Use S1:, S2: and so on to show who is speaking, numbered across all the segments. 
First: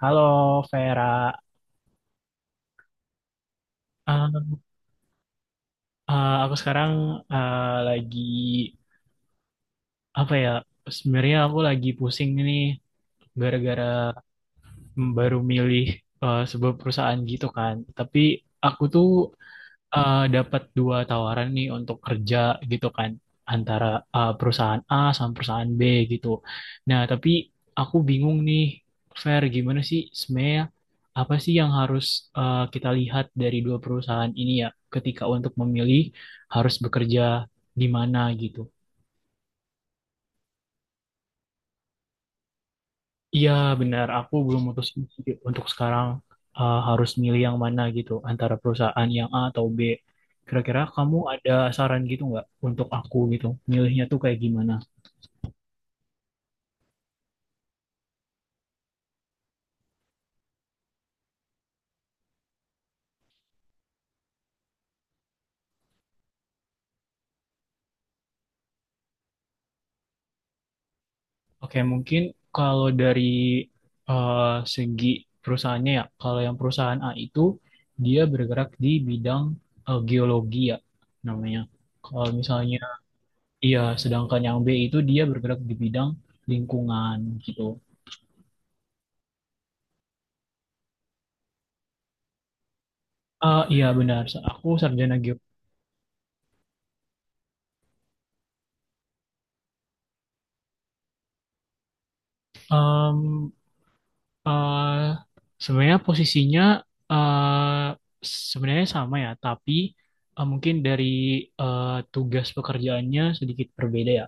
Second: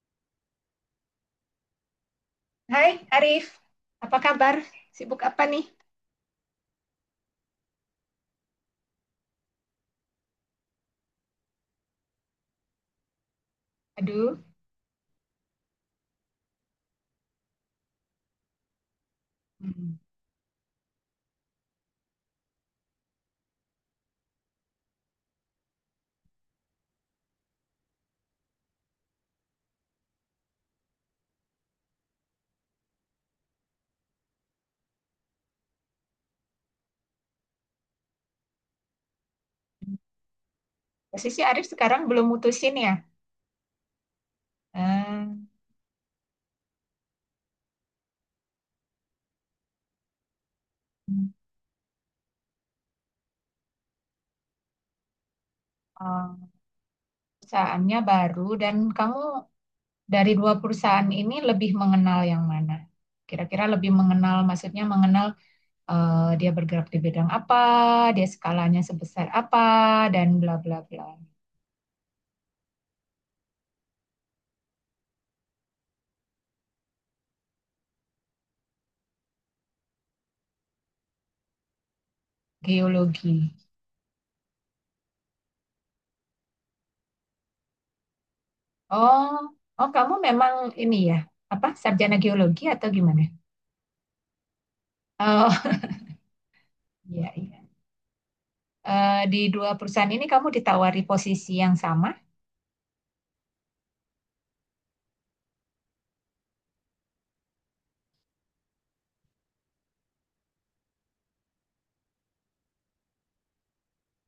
S1: Halo Vera.
S2: Hai Arif, apa kabar?
S1: Eh,
S2: Sibuk apa nih?
S1: aku sekarang eh, lagi apa ya? Sebenarnya aku lagi pusing nih gara-gara
S2: Aduh,
S1: baru milih sebuah perusahaan gitu kan. Tapi aku tuh
S2: hmm.
S1: dapat dua tawaran nih untuk kerja gitu kan antara perusahaan A sama perusahaan B gitu. Nah, tapi aku bingung nih, Fer, gimana sih sebenarnya apa sih yang harus kita lihat dari dua perusahaan ini ya ketika untuk memilih harus bekerja di mana gitu.
S2: Posisi Arif sekarang belum mutusin ya?
S1: Iya benar, aku belum mutusin sih
S2: Hmm,
S1: untuk sekarang, harus milih yang mana gitu antara perusahaan yang A atau B. Kira-kira kamu ada saran gitu nggak untuk aku gitu, milihnya tuh kayak gimana?
S2: oh, perusahaannya baru dan kamu dari dua perusahaan ini lebih mengenal yang mana? Kira-kira lebih mengenal, maksudnya mengenal dia bergerak di bidang apa, dia skalanya sebesar apa, dan bla bla bla.
S1: Oke, mungkin kalau dari uh, segi perusahaannya ya, kalau yang perusahaan A itu dia bergerak di bidang geologi ya namanya. Kalau misalnya
S2: Geologi.
S1: iya, sedangkan yang B itu dia bergerak di bidang lingkungan gitu.
S2: Oh, oh kamu memang ini ya, apa sarjana geologi atau gimana?
S1: Ah iya benar, aku sarjana geologi.
S2: Oh, iya iya. Di dua perusahaan ini kamu ditawari posisi yang sama?
S1: Em, eh, Sebenarnya posisinya eh, sebenarnya sama ya, tapi mungkin dari eh, tugas pekerjaannya sedikit berbeda ya.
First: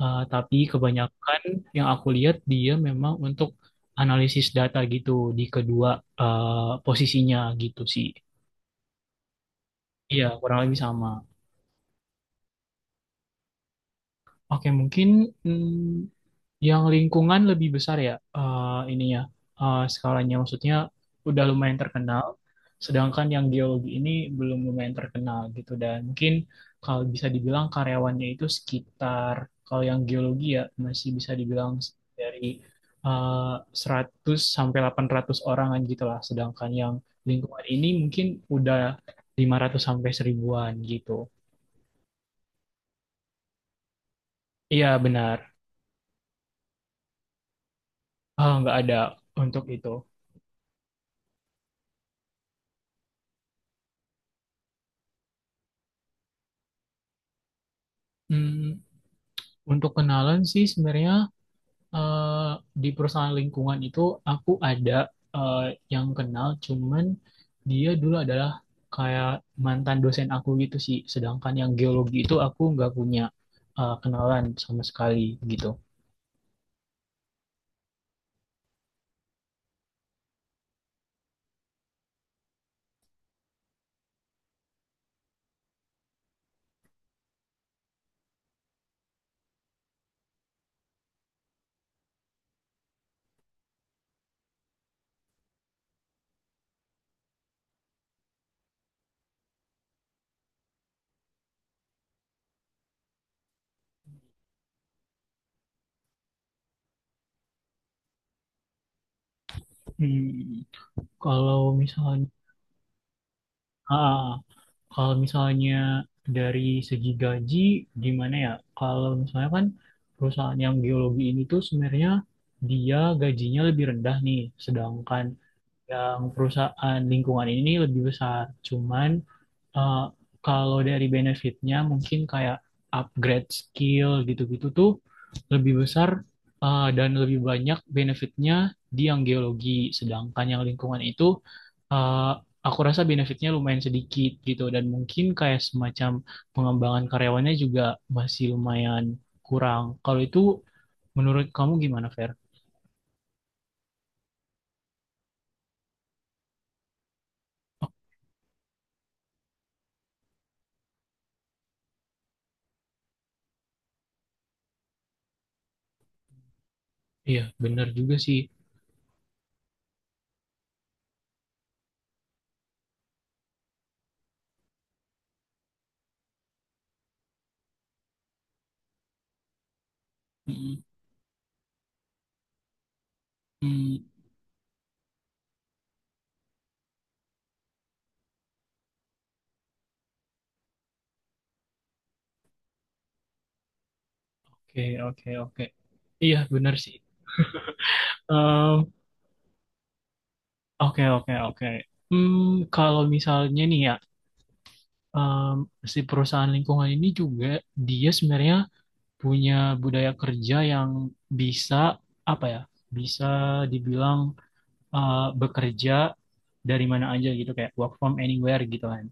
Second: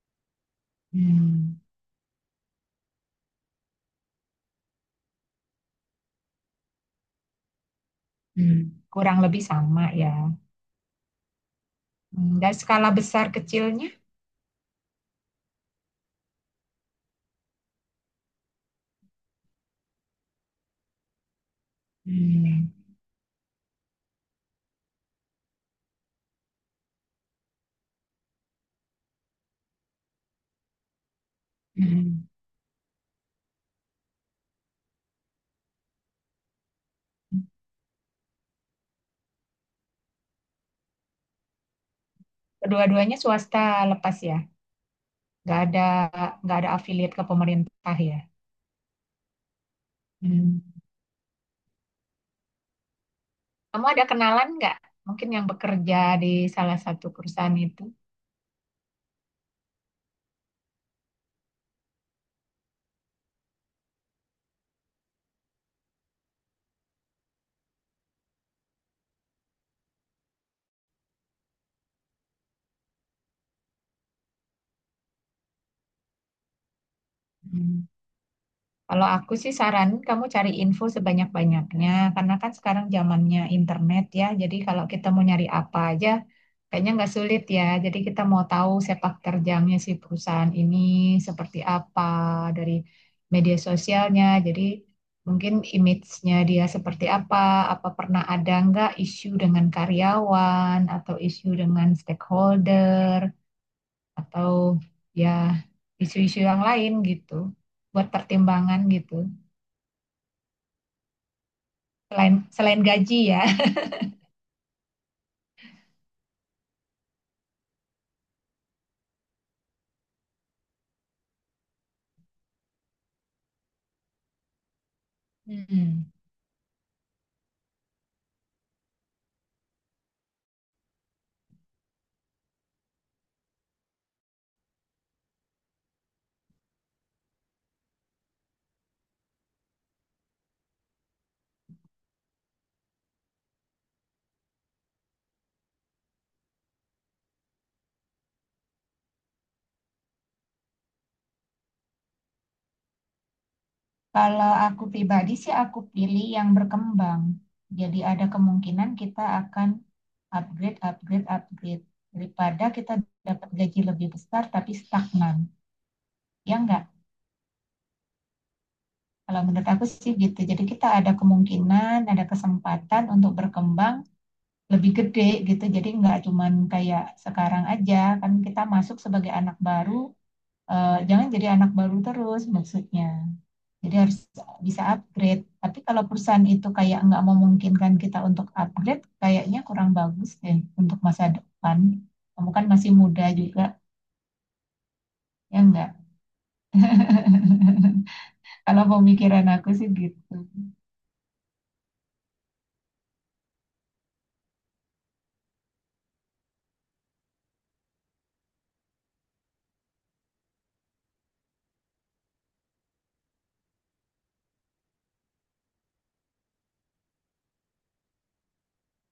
S1: Tapi kebanyakan
S2: Hmm,
S1: yang aku lihat dia memang untuk analisis data gitu di kedua posisinya gitu sih.
S2: hmm, Kurang lebih sama
S1: Iya,
S2: ya.
S1: kurang lebih sama.
S2: Dan skala besar kecilnya?
S1: Oke, mungkin, hmm, yang lingkungan lebih besar ya, ininya skalanya maksudnya udah lumayan terkenal.
S2: Hmm,
S1: Sedangkan yang geologi ini belum lumayan terkenal gitu dan mungkin kalau bisa dibilang karyawannya itu sekitar, kalau yang geologi ya masih bisa dibilang
S2: hmm.
S1: dari eh, 100 sampai 800 orangan gitu lah. Sedangkan yang lingkungan ini mungkin udah 500 sampai seribuan gitu.
S2: Kedua-duanya swasta lepas ya,
S1: Iya benar.
S2: nggak ada nggak ada afiliat ke pemerintah ya.
S1: Ah, nggak ada untuk itu.
S2: hmm, Kamu ada kenalan nggak? Mungkin yang bekerja di salah satu perusahaan itu.
S1: Hmm. Untuk kenalan sih sebenarnya eh, di perusahaan lingkungan itu aku ada eh, yang kenal, cuman dia dulu adalah kayak mantan dosen aku gitu sih. Sedangkan yang geologi itu aku nggak punya kenalan sama sekali gitu.
S2: Hmm. Kalau aku sih saranin kamu cari info sebanyak-banyaknya, karena kan sekarang zamannya internet ya. Jadi kalau kita mau nyari apa aja, kayaknya nggak sulit ya. Jadi kita mau tahu sepak terjangnya si perusahaan ini seperti apa dari media sosialnya. Jadi mungkin image-nya dia seperti apa, apa pernah ada nggak isu dengan karyawan atau isu dengan stakeholder atau ya isu-isu yang lain gitu buat pertimbangan gitu.
S1: Hmm. Kalau misalnya,
S2: Selain selain gaji ya.
S1: ah, kalau misalnya dari segi gaji, gimana ya? Kalau misalnya kan perusahaan yang geologi ini tuh sebenarnya dia gajinya lebih rendah nih, sedangkan
S2: Hmm.
S1: yang perusahaan lingkungan ini lebih besar. Cuman uh, kalau dari benefitnya mungkin kayak upgrade skill gitu-gitu tuh lebih besar dan lebih banyak benefitnya di yang geologi. Sedangkan yang lingkungan itu, uh, aku rasa benefitnya lumayan sedikit gitu dan mungkin kayak semacam pengembangan karyawannya juga masih lumayan kurang. Kalau itu menurut kamu gimana, Fer?
S2: Kalau aku pribadi sih aku pilih yang berkembang. Jadi ada kemungkinan kita akan upgrade, upgrade, upgrade. Daripada kita dapat gaji lebih besar tapi stagnan. Ya enggak?
S1: Iya, benar juga sih.
S2: Kalau menurut aku sih gitu. Jadi kita ada kemungkinan, ada kesempatan untuk berkembang lebih gede gitu. Jadi enggak cuman kayak sekarang aja. Kan kita masuk sebagai anak baru,
S1: Mm,
S2: jangan jadi anak baru terus maksudnya. Jadi
S1: mm.
S2: harus bisa upgrade. Tapi kalau perusahaan itu kayak nggak memungkinkan kita untuk upgrade, kayaknya kurang bagus deh untuk masa depan. Kamu kan masih muda juga,
S1: Oke, oke,
S2: ya
S1: oke.
S2: enggak?
S1: Iya, benar sih.
S2: Kalau
S1: Em.
S2: pemikiran aku sih gitu.
S1: Oke, oke, oke. Hmm, kalau misalnya nih ya, em, si perusahaan lingkungan ini juga dia sebenarnya punya budaya kerja yang bisa apa ya? Bisa dibilang bekerja dari mana aja gitu kayak work from anywhere gitu kan.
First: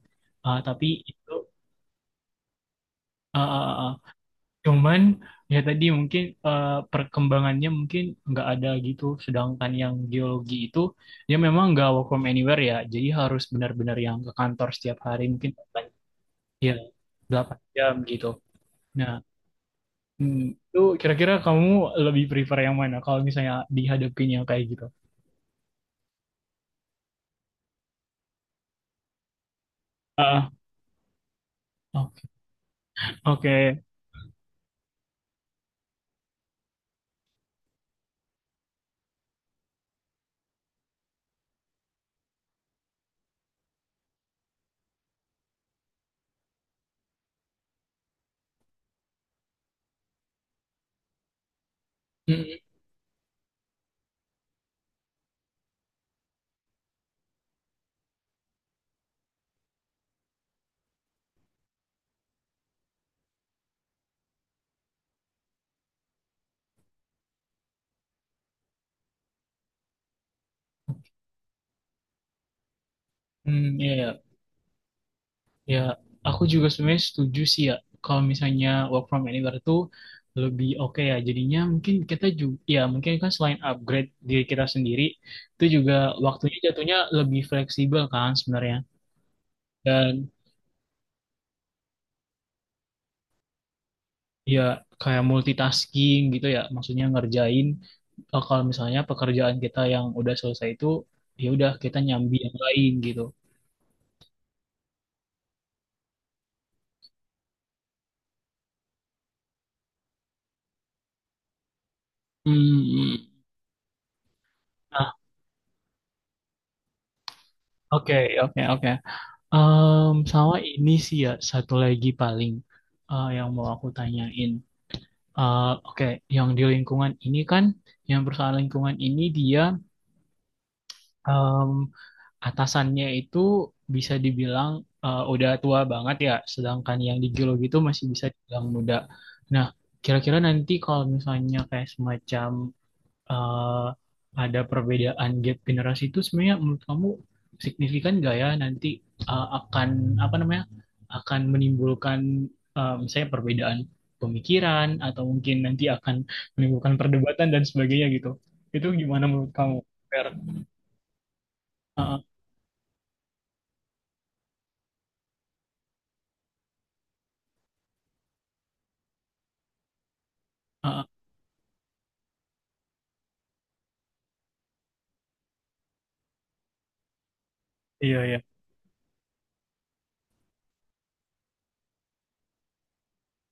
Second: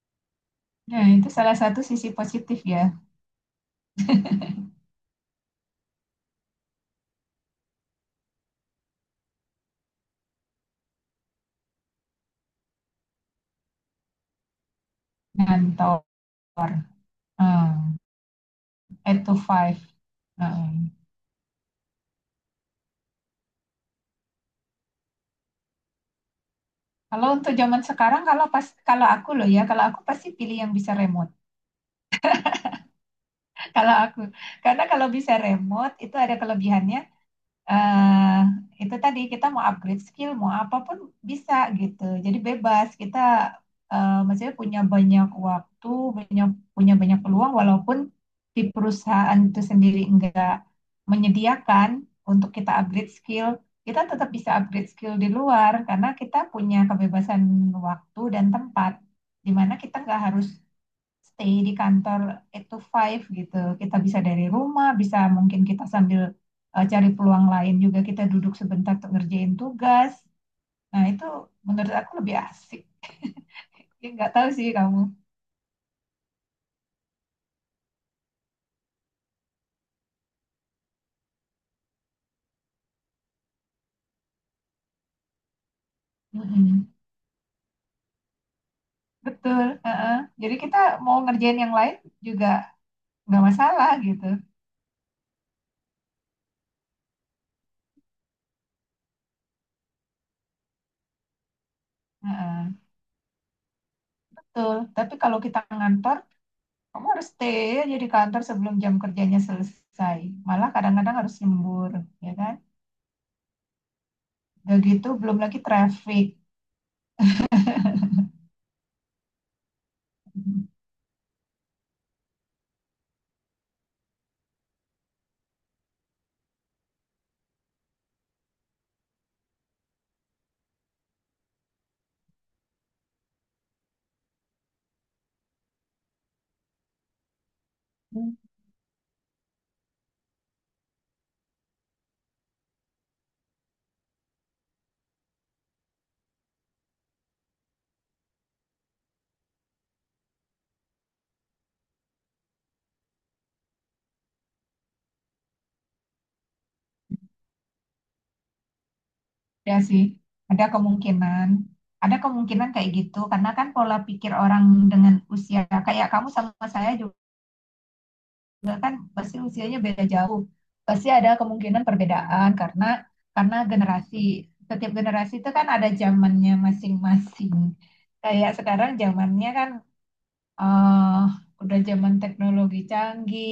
S1: Tapi
S2: Nah, itu
S1: itu
S2: salah satu sisi positif ya,
S1: eh, eh, eh, cuman ya tadi mungkin perkembangannya mungkin nggak ada gitu. Sedangkan yang geologi itu dia memang nggak work from anywhere ya. Jadi harus benar-benar yang ke kantor setiap hari mungkin delapan-
S2: ngantor.
S1: ya delapan jam
S2: Hmm,
S1: gitu. Nah,
S2: Eight to five.
S1: hmm, itu
S2: Hmm.
S1: kira-kira kamu lebih prefer yang mana kalau misalnya dihadapin yang kayak gitu?
S2: Kalau untuk zaman sekarang, kalau pas kalau aku loh ya, kalau aku pasti
S1: Ah,
S2: pilih yang bisa remote.
S1: oke. Oke.
S2: Kalau aku, karena kalau bisa remote itu ada kelebihannya, eh itu tadi kita mau upgrade skill, mau apapun bisa gitu. Jadi bebas kita maksudnya punya banyak waktu, punya punya banyak peluang walaupun di perusahaan itu sendiri enggak menyediakan untuk
S1: Hmm,
S2: kita upgrade skill, kita tetap bisa upgrade skill di luar karena kita punya kebebasan waktu dan tempat di mana kita nggak harus stay di kantor eight to five gitu. Kita bisa dari rumah, bisa mungkin kita sambil cari peluang lain juga kita duduk sebentar untuk ngerjain tugas. Nah, itu menurut aku lebih asik.
S1: hmm, iya, iya.
S2: Ya, nggak tahu sih kamu.
S1: Ya, aku juga sebenarnya setuju sih ya kalau misalnya work from anywhere itu lebih oke ya. Jadinya mungkin kita juga ya mungkin kan selain upgrade diri kita sendiri itu juga waktunya
S2: Mm-mm.
S1: jatuhnya lebih fleksibel kan sebenarnya.
S2: Betul. Heeh.
S1: Dan
S2: Jadi kita mau ngerjain yang lain juga nggak masalah gitu.
S1: ya kayak multitasking gitu ya, maksudnya ngerjain kalau misalnya pekerjaan kita yang udah selesai itu ya udah kita nyambi yang
S2: Heeh.
S1: lain gitu.
S2: Betul. Tapi kalau kita ngantor, kamu harus stay aja di kantor sebelum jam kerjanya selesai. Malah kadang-kadang harus lembur, ya kan?
S1: Hmm.
S2: Udah gitu,
S1: Nah,
S2: belum lagi traffic.
S1: oke, oke, oke. Em, sama ini sih ya satu lagi paling yang mau aku tanyain. Eh, Oke, yang di lingkungan ini kan, yang perusahaan lingkungan ini dia em, atasannya itu bisa dibilang udah tua banget ya, sedangkan yang di geologi itu masih bisa
S2: Hmm.
S1: dibilang muda. Nah, kira-kira nanti kalau misalnya kayak semacam eh, ada perbedaan gap generasi itu sebenarnya menurut kamu signifikan nggak ya nanti akan apa namanya akan menimbulkan misalnya perbedaan pemikiran atau mungkin nanti akan menimbulkan perdebatan dan sebagainya gitu. Itu gimana menurut kamu,
S2: Ya sih,
S1: Fer?
S2: ada kemungkinan,
S1: Ah,
S2: ada
S1: ah,
S2: kemungkinan kayak gitu, karena kan pola pikir orang dengan usia kayak kamu sama saya juga kan pasti usianya beda jauh,
S1: ah, ah.
S2: pasti ada kemungkinan perbedaan karena generasi, setiap generasi itu kan ada zamannya masing-masing.
S1: Iya, iya.
S2: Kayak sekarang zamannya kan eh udah zaman teknologi canggih,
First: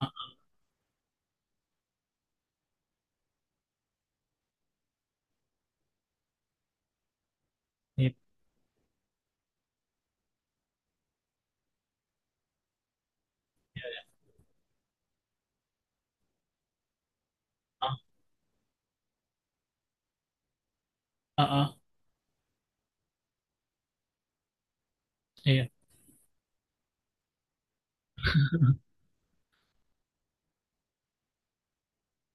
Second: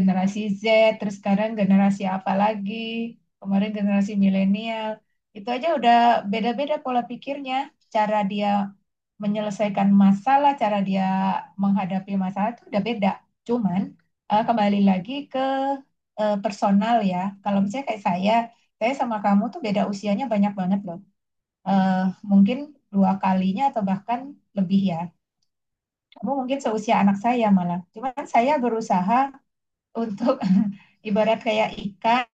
S1: Ah,
S2: Z, terus sekarang generasi apa lagi? Kemarin generasi milenial. Itu aja udah beda-beda pola pikirnya,
S1: iya.
S2: cara dia menyelesaikan masalah, cara dia menghadapi masalah itu udah beda. Cuman kembali lagi ke personal ya. Kalau misalnya
S1: Ah,
S2: kayak saya sama kamu tuh beda usianya banyak banget loh.
S1: ah, ah.
S2: Eh, Mungkin dua kalinya atau bahkan lebih ya
S1: Iya.
S2: kamu mungkin seusia anak saya malah. Cuman saya berusaha untuk ibarat kayak ikan,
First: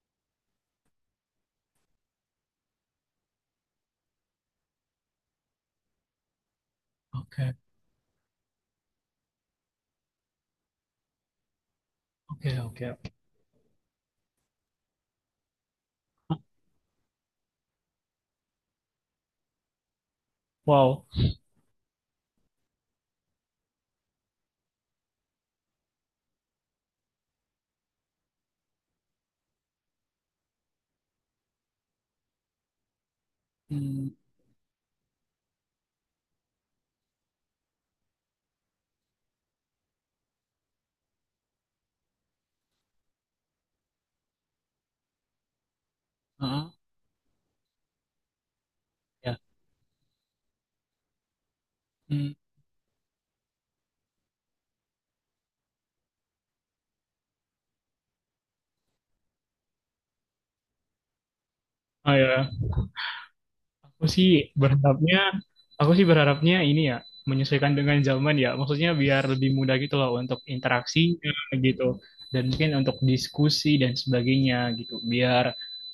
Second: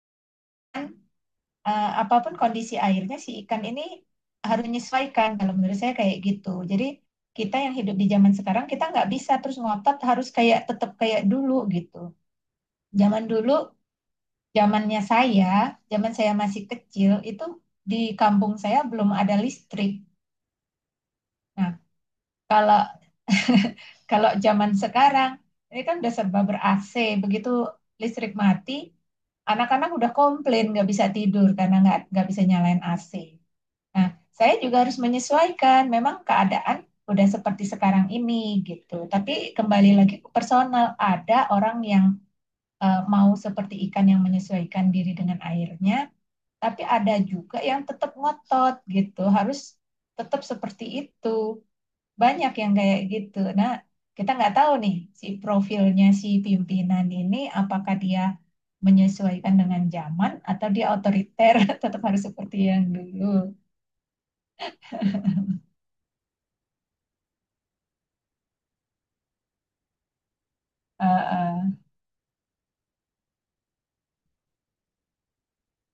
S2: apapun kondisi airnya si ikan ini harus menyesuaikan. Kalau menurut saya kayak gitu. Jadi
S1: Oke,
S2: kita yang hidup di zaman sekarang kita nggak bisa terus ngotot harus kayak tetap kayak dulu gitu.
S1: oke, oke.
S2: Zaman dulu, zamannya saya, zaman saya masih kecil itu di kampung saya belum ada listrik.
S1: Wow.
S2: Nah, kalau kalau zaman sekarang ini kan udah serba ber AC, begitu listrik mati, anak-anak udah komplain nggak bisa tidur karena nggak bisa nyalain AC. Nah,
S1: Hmm,
S2: saya juga harus menyesuaikan. Memang keadaan udah seperti sekarang ini gitu. Tapi kembali lagi ke personal, ada orang yang mau seperti ikan yang menyesuaikan diri dengan airnya,
S1: ah, ah.
S2: tapi ada juga yang tetap ngotot gitu.
S1: Ya.
S2: Harus tetap seperti itu
S1: Hmm.
S2: banyak yang kayak gitu. Nah, kita nggak tahu nih si profilnya si pimpinan ini apakah dia menyesuaikan dengan zaman atau dia otoriter tetap
S1: Ah,
S2: harus
S1: ya.
S2: seperti yang dulu.
S1: Aku sih berharapnya, aku sih berharapnya ini ya, menyesuaikan dengan zaman ya. Maksudnya biar lebih mudah gitu loh untuk
S2: Eh,
S1: interaksinya
S2: eh.
S1: gitu. Dan mungkin untuk diskusi dan sebagainya gitu. Biar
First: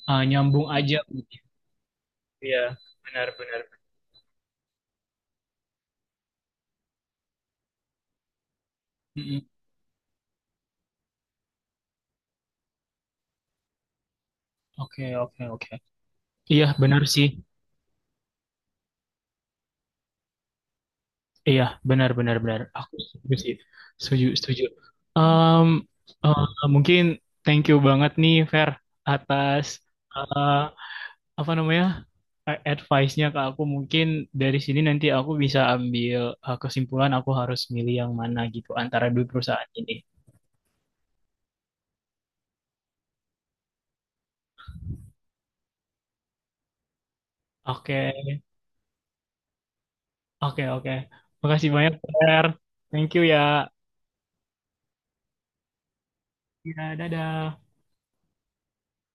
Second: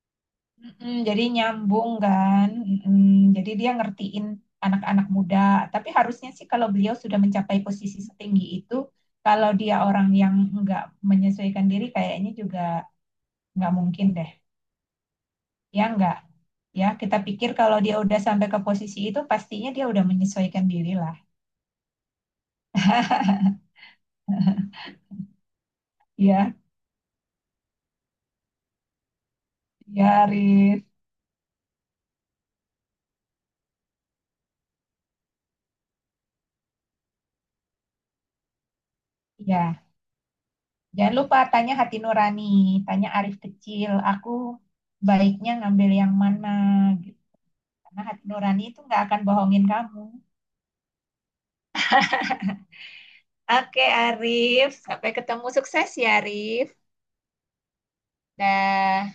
S1: nyambung
S2: Mm-mm,
S1: aja
S2: jadi
S1: gitu
S2: nyambung kan.
S1: ya.
S2: Mm-mm. Jadi
S1: Benar-benar.
S2: dia ngertiin anak-anak muda. Tapi harusnya sih kalau beliau sudah mencapai posisi setinggi itu,
S1: Mm-mm.
S2: kalau dia orang yang nggak menyesuaikan diri, kayaknya juga nggak mungkin deh.
S1: Oke, oke, oke.
S2: Ya, enggak?
S1: Iya,
S2: Ya,
S1: benar
S2: kita
S1: sih.
S2: pikir kalau dia udah sampai ke posisi itu pastinya dia udah menyesuaikan diri lah,
S1: Iya, benar, benar, benar. Aku setuju sih. Setuju, setuju. Um, uh,
S2: ya.
S1: Mungkin thank you banget nih, Fer, atas
S2: Ya,
S1: ah,
S2: Arif.
S1: apa namanya a- advice-nya ke aku. Mungkin dari sini nanti aku bisa ambil kesimpulan aku harus milih yang mana gitu antara dua perusahaan
S2: Ya,
S1: ini.
S2: jangan lupa tanya hati nurani, tanya Arif kecil aku, baiknya ngambil yang mana, gitu,
S1: Oke,
S2: karena hati nurani itu nggak akan bohongin kamu.
S1: oke, oke. Makasih banyak, Fer. Thank you ya.
S2: Oke Arif, sampai ketemu, sukses ya Arif.
S1: Ya, dadah.
S2: Dah.